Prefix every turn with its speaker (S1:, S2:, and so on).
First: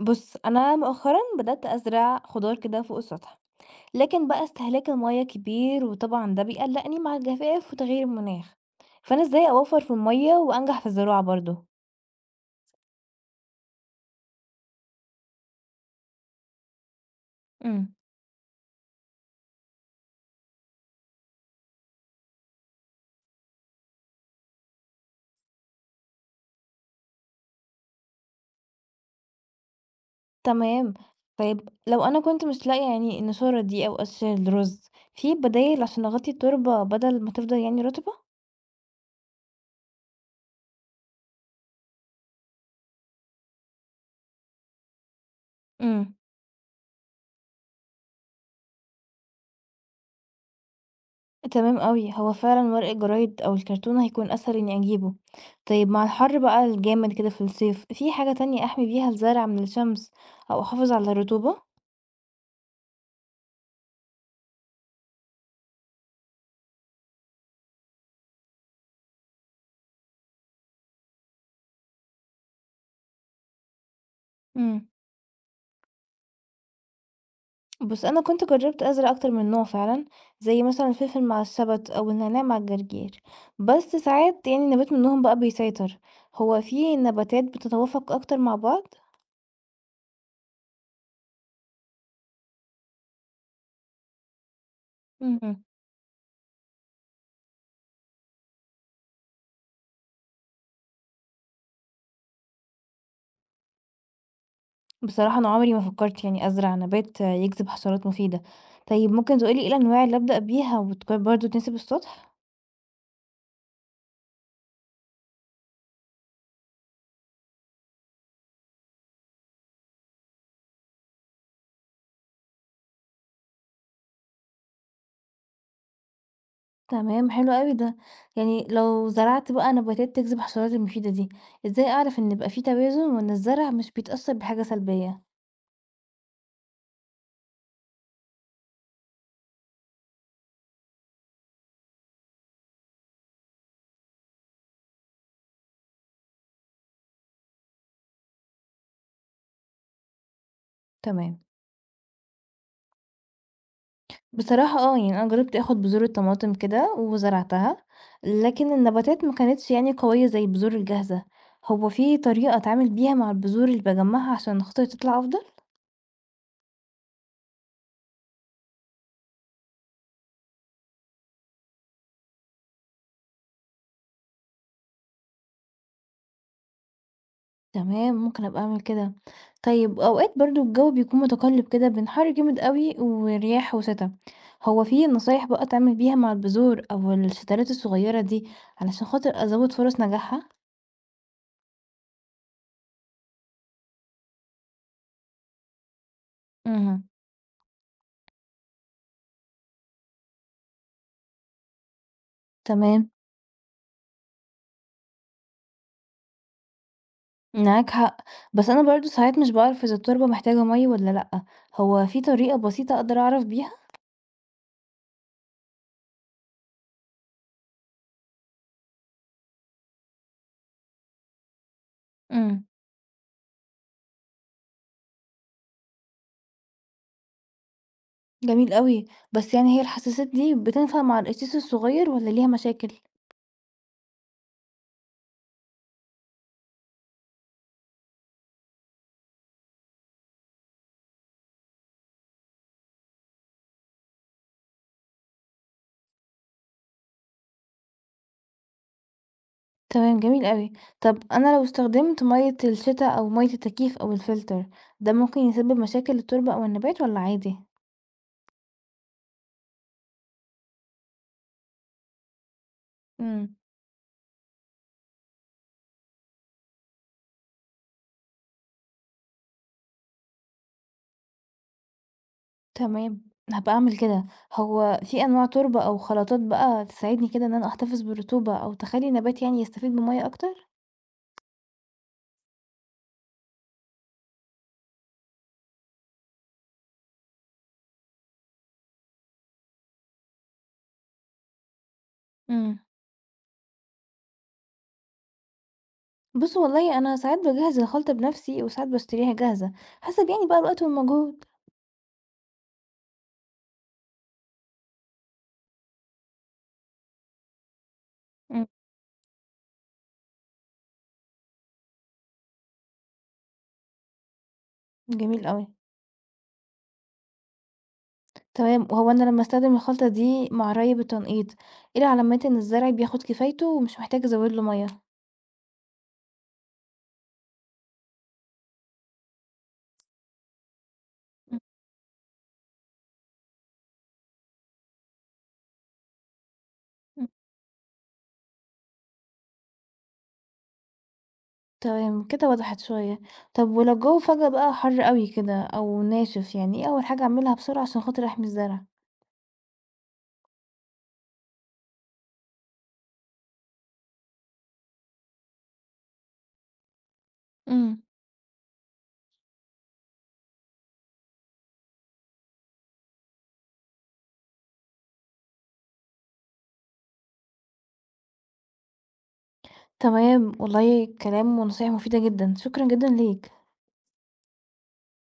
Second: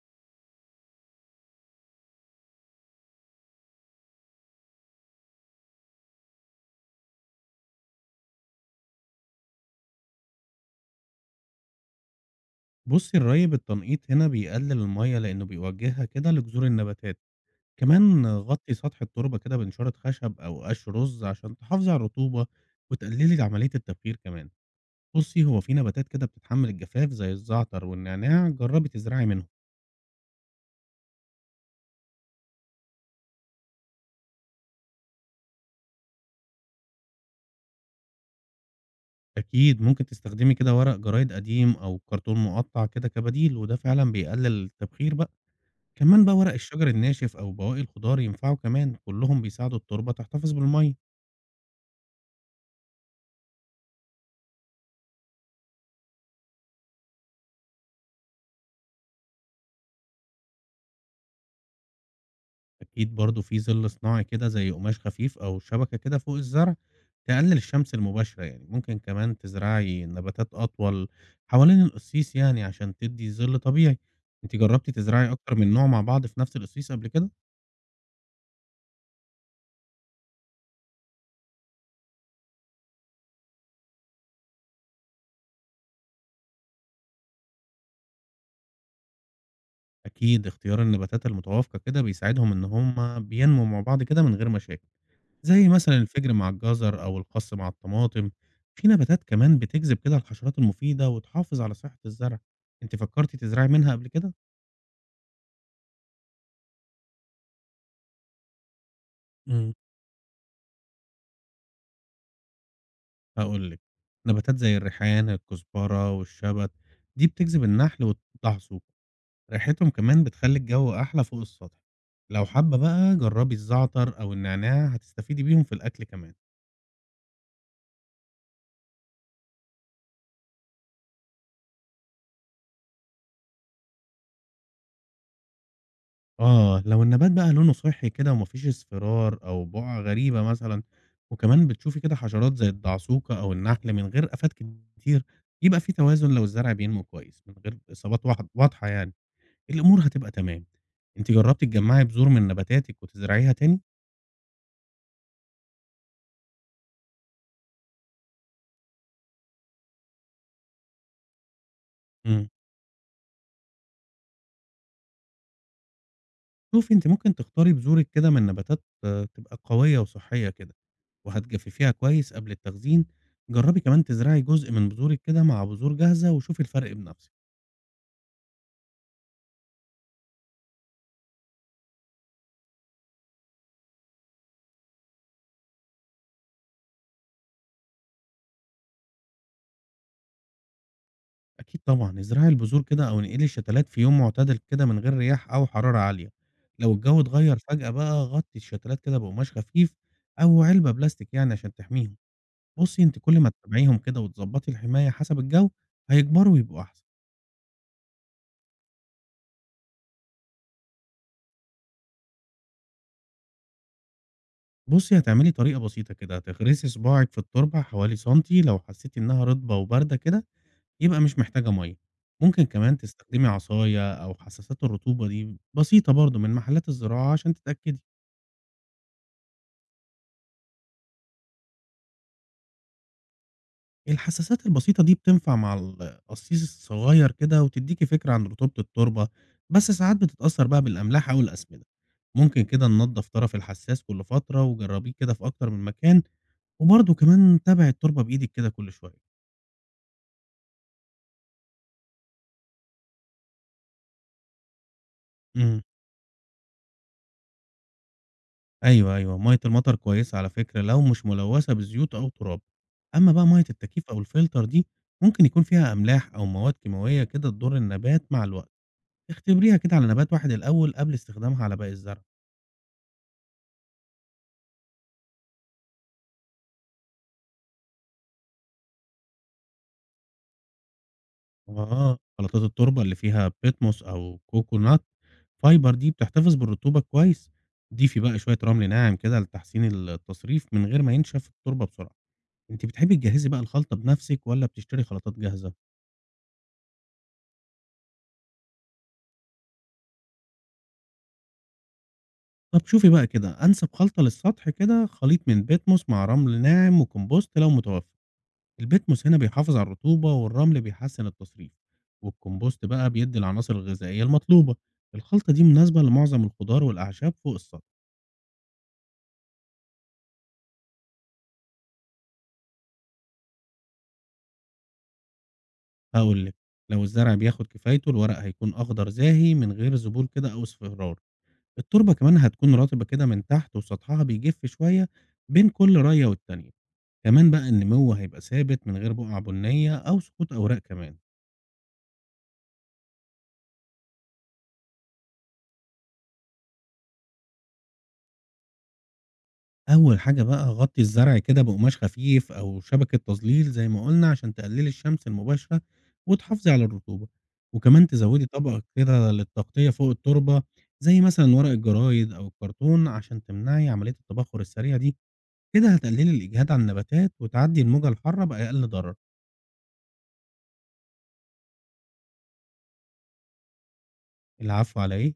S1: بُص، أنا مؤخرًا بدأت أزرع خضار كده فوق السطح، لكن بقى استهلاك المَيّة كبير، وطبعًا ده بيقلقني مع الجفاف وتغير المناخ، فأنا إزاي أوفّر في المَيّة وأنجح في الزراعة برضه؟
S2: بُصّي الري بالتنقيط هنا بيقلل المَيّة لإنه بيوجّهها كده لجذور النباتات،
S1: إمم.
S2: كمان غطّي سطح التربة كده بنشارة خشب أو قَش رُز عشان تحافظي على الرطوبة وتقللي عملية التبخير كمان. بُصّي هو في نباتات كده بتتحمّل الجفاف زي الزعتر والنعناع جرّبي تزرعي منهم،
S1: تمام، طيب لو أنا كنت مش لاقية النشورة دي أو قش الرز، في بدايل عشان أغطي التربة بدل ما تفضل رطبة؟
S2: أكيد ممكن تستخدمي كده ورق جرايد قديم أو كرتون مقطّع كده كبديل وده فعلًا بيقلل التبخير بقى.
S1: إمم.
S2: كمان بقى ورق الشجر الناشف أو بواقي الخضار ينفعوا كمان، كلّهم بيساعدوا التربة تحتفظ بالمَيّة.
S1: تمام أوي، هو فعلًا ورق الجرايد أو الكرتون هيكون أسهل إني أجيبه. طيب مع الحر بقى الجامد كده في الصيف، في حاجة تانية أحمي بيها الزرع من الشمس أو أحافظ على الرطوبة؟
S2: أكيد برضه في ظِل صناعي كده زي قماش خفيف أو شبكة كده فوق الزرع، تقلل الشمس المباشرة يعني، ممكن كمان تزرعي نباتات أطول حوالين القصيص يعني عشان تدّي ظِل طبيعي، أنتِ
S1: امم،
S2: جرّبتِ تزرعي أكتر من نوع مع بعض في نفس القصيص قبل كده؟
S1: بُص أنا كنت جربت أزرع أكتر من نوع فعلًا، زي مثلًا الفلفل مع الشبت أو النعناع مع الجرجير، بس ساعات نبات منهم بقى بيسيطر، هو في نباتات بتتوافق أكتر مع بعض؟
S2: أكيد اختيار النباتات المتوافقة كده بيساعدهم إن هم بينموا مع بعض كده من غير مشاكل،
S1: اهم.
S2: زي مثلًا الفجر مع الجزر أو الخس مع الطماطم، في نباتات كمان بتجذب كده الحشرات المفيدة وتحافظ على صحة الزرع، أنتِ فكّرتِ تزرعي منها قبل كده؟
S1: بصراحة أنا عمري ما فكرت أزرع نبات يجذب حشرات مفيدة. طيب ممكن تقولي ايه
S2: إمم.
S1: الأنواع اللي أبدأ بيها وتكون برضه تناسب السطح؟
S2: هاقول لِك، نباتات زي الريحان، الكزبرة والشبت دي بتجذب النحل والدحسوق، ريحتهم كمان بتخلّي الجو أحلى فوق السطح. لو حابة بقى جرّبي الزعتر أو النعناع هتستفيدي بيهم في الأكل كمان.
S1: تمام، حلو قوي ده، يعني لو زرعت بقى نباتات تجذب حشرات المفيدة دي ازاي أعرف إن يبقى فيه توازن وإن الزرع مش بيتأثر بحاجة سلبية؟
S2: آه، لو النبات بقى لونه صحّي كده وما فيش اصفرار أو بُقع غريبة مثلًا، وكمان بتشوفي كده حشرات زي الدعسوكة أو النحل من غير آفات كتير، يبقى في توازن لو الزرع بينمو كويس من غير إصابات واح واضحة يعني. الأمور هتبقى تمام. أنتِ
S1: تمام.
S2: جرّبتِ تجمّعي بذور من نباتاتِك وتزرعيها تاني؟
S1: بصراحة اه، أنا جربت اخد بذور الطماطم كده وزرعتها، لكن النباتات ما كانتش قوية زي البذور الجاهزة. هو في
S2: إمم.
S1: طريقة أتعامل بيها مع البذور اللي بجمعها عشان خاطر تطلع أفضل؟
S2: شوفي أنتِ ممكن تختاري بذورِك كده من نباتات تبقى قوية وصحّية كده، وهتجفّفيها كويس قبل التخزين. جرّبي كمان تزرعي جزء من بذورِك كده مع بذور جاهزة وشوفي الفرق بنفسِك.
S1: تمام، ممكن أبقى أعمل كده. طيب أوقات برضه الجو بيكون متقلّب كده بين حَر جامد أوي ورياح وشتا، هو في نصايح بقى أتعامل بيها مع البذور أو الشتلات الصغيّرة دي علشان خاطر أزوّد فرص نجاحها؟
S2: أكيد طبعًا، ازرعي البذور كده أو انقلي الشتلات في يوم معتدل كده من غير رياح أو حرارة عالية. لو
S1: اهم،
S2: الجو اتغيّر فجأة بقى غطّي الشتلات كده بقماش خفيف أو علبة بلاستيك يعني عشان تحميهم. بُصّي،
S1: تمام.
S2: أنتِ كل ما تتابعيهم كده وتضبّطي الحماية حسب الجو، هيكبروا ويبقوا أحسن.
S1: معاك حق، بس أنا برضه ساعات مش باعرف إذا التربة محتاجة مَيّة والّا لأ، هو في طريقة بسيطة أقدر أعرف بيها؟
S2: بُصّي، هتعملي طريقة بسيطة كده، هتغرسي صباعِك في التربة حوالي سنتي، لو حسّيتِ إنها رطبة وباردة كده يبقى مش محتاجة مَيّة. ممكن
S1: إمم.
S2: كمان تستخدمي عصاية أو حساسات الرطوبة دي بسيطة برضه من محلات الزراعة عشان تتأكدي.
S1: جميل أوي، بس هي الحساسات دي بتنفع مع القصيص الصغير والّا ليها مشاكل؟
S2: الحساسات البسيطة دي بتنفع مع القصيص الصغير كده وتدّيكِ فكرة عن رطوبة التربة، بس ساعات بتتأثّر بقى بالأملاح أو الأسمدة. ممكن كده ننضّف طرف الحساس كل فترة وجرّبيه كده في أكتر من مكان وبرضه كمان تابعي التربة بإيدِك كده كل شوية.
S1: تمام، جميل أوي. طب أنا لو استخدمت مَيّة الشتا أو مَيّة التكييف أو الفلتر، ده ممكن يسبب
S2: إمم.
S1: مشاكل للتربة أو النبات والّا عادي؟
S2: أيوه، أيوه، مَيّة المطر كويسة على فكرة لو مش ملوثة بزيوت أو تراب، أمّا بقى
S1: امم،
S2: مَيّة التكييف أو الفلتر دي ممكن يكون فيها أملاح أو مواد كيماوية كده تضر النبات مع الوقت، اختبريها كده على نبات واحد الأول قبل استخدامها على باقي الزرع.
S1: تمام. هابقى أعمل كده. هو في أنواع تربة أو خلطات بقى تساعدني كده إن أنا أحتفظ بالرطوبة أو تخلّي النبات يستفيد من مَيّة أكتر؟
S2: آه. خلطات التربة اللي فيها بيتموس أو كوكونات فايبر دي بتحتفظ بالرطوبة كويس، ضيفي بقى شوية رمل ناعم كده لتحسين التصريف من غير ما ينشف التربة بسرعة.
S1: امم.
S2: أنتِ بتحبي تجهّزي بقى الخلطة بنَفْسِك والّا بتشتري خلطات جاهزة؟
S1: بُص والله أنا ساعات باجهّز الخلطة بنفسي وساعات باشتريها جاهزة، حسب بقى الوقت والمجهود.
S2: طَب شوفي بقى كده، أنسب خلطة للسطح كده خليط من بيتموس مع رمل ناعم وكومبوست لو متوفر،
S1: امم.
S2: البيتموس هنا بيحافظ على الرطوبة والرمل بيحسّن التصريف، والكومبوست بقى بيدّي العناصر الغذائية المطلوبة،
S1: جميل
S2: الخلطة دي
S1: أوي.
S2: مناسبة لمعظم الخضار والأعشاب فوق السطح،
S1: تمام، وهو أنا لمّا أستخدم الخلطة دي مع الري بالتنقيط، إيه العلامات إن الزرع بياخد كفايته ومش محتاج أزود له مَيّة؟
S2: هاقول لِك لو الزرع بياخد كفايته الورق هيكون أخضر زاهي من غير ذبول كده أو اصفرار،
S1: إمم،
S2: التربة كمان هتكون رطبة كده من تحت وسطحها بيجف شوية بين كل راية والتانية.
S1: إمم.
S2: كمان بقى النمو هيبقى ثابت من غير بقع بنية أو سقوط أوراق كمان.
S1: تمام كده، وضحت شوية. طب ولو الجو فجأة بقى حَر أوي كده أو ناشف، يعني إيه أول حاجة أعملها بسرعة عشان خاطر أحمي الزرع؟
S2: أول حاجة بقى غطي الزرع كده بقماش خفيف أو شبكة تظليل زي ما قلنا عشان تقللي الشمس المباشرة وتحافظي على الرطوبة،
S1: إمم.
S2: وكمان تزودي طبقة كده للتغطية فوق التربة زي مثلا ورق الجرايد أو الكرتون عشان تمنعي عملية التبخر السريع دي، كده هتقللي الإجهاد على النباتات وتعدي الموجة الحارة بأقل ضرر.
S1: تمام، والله كلام ونصايح مفيدة جدًا، شكرًا جدًا ليك.
S2: العفو على إيه؟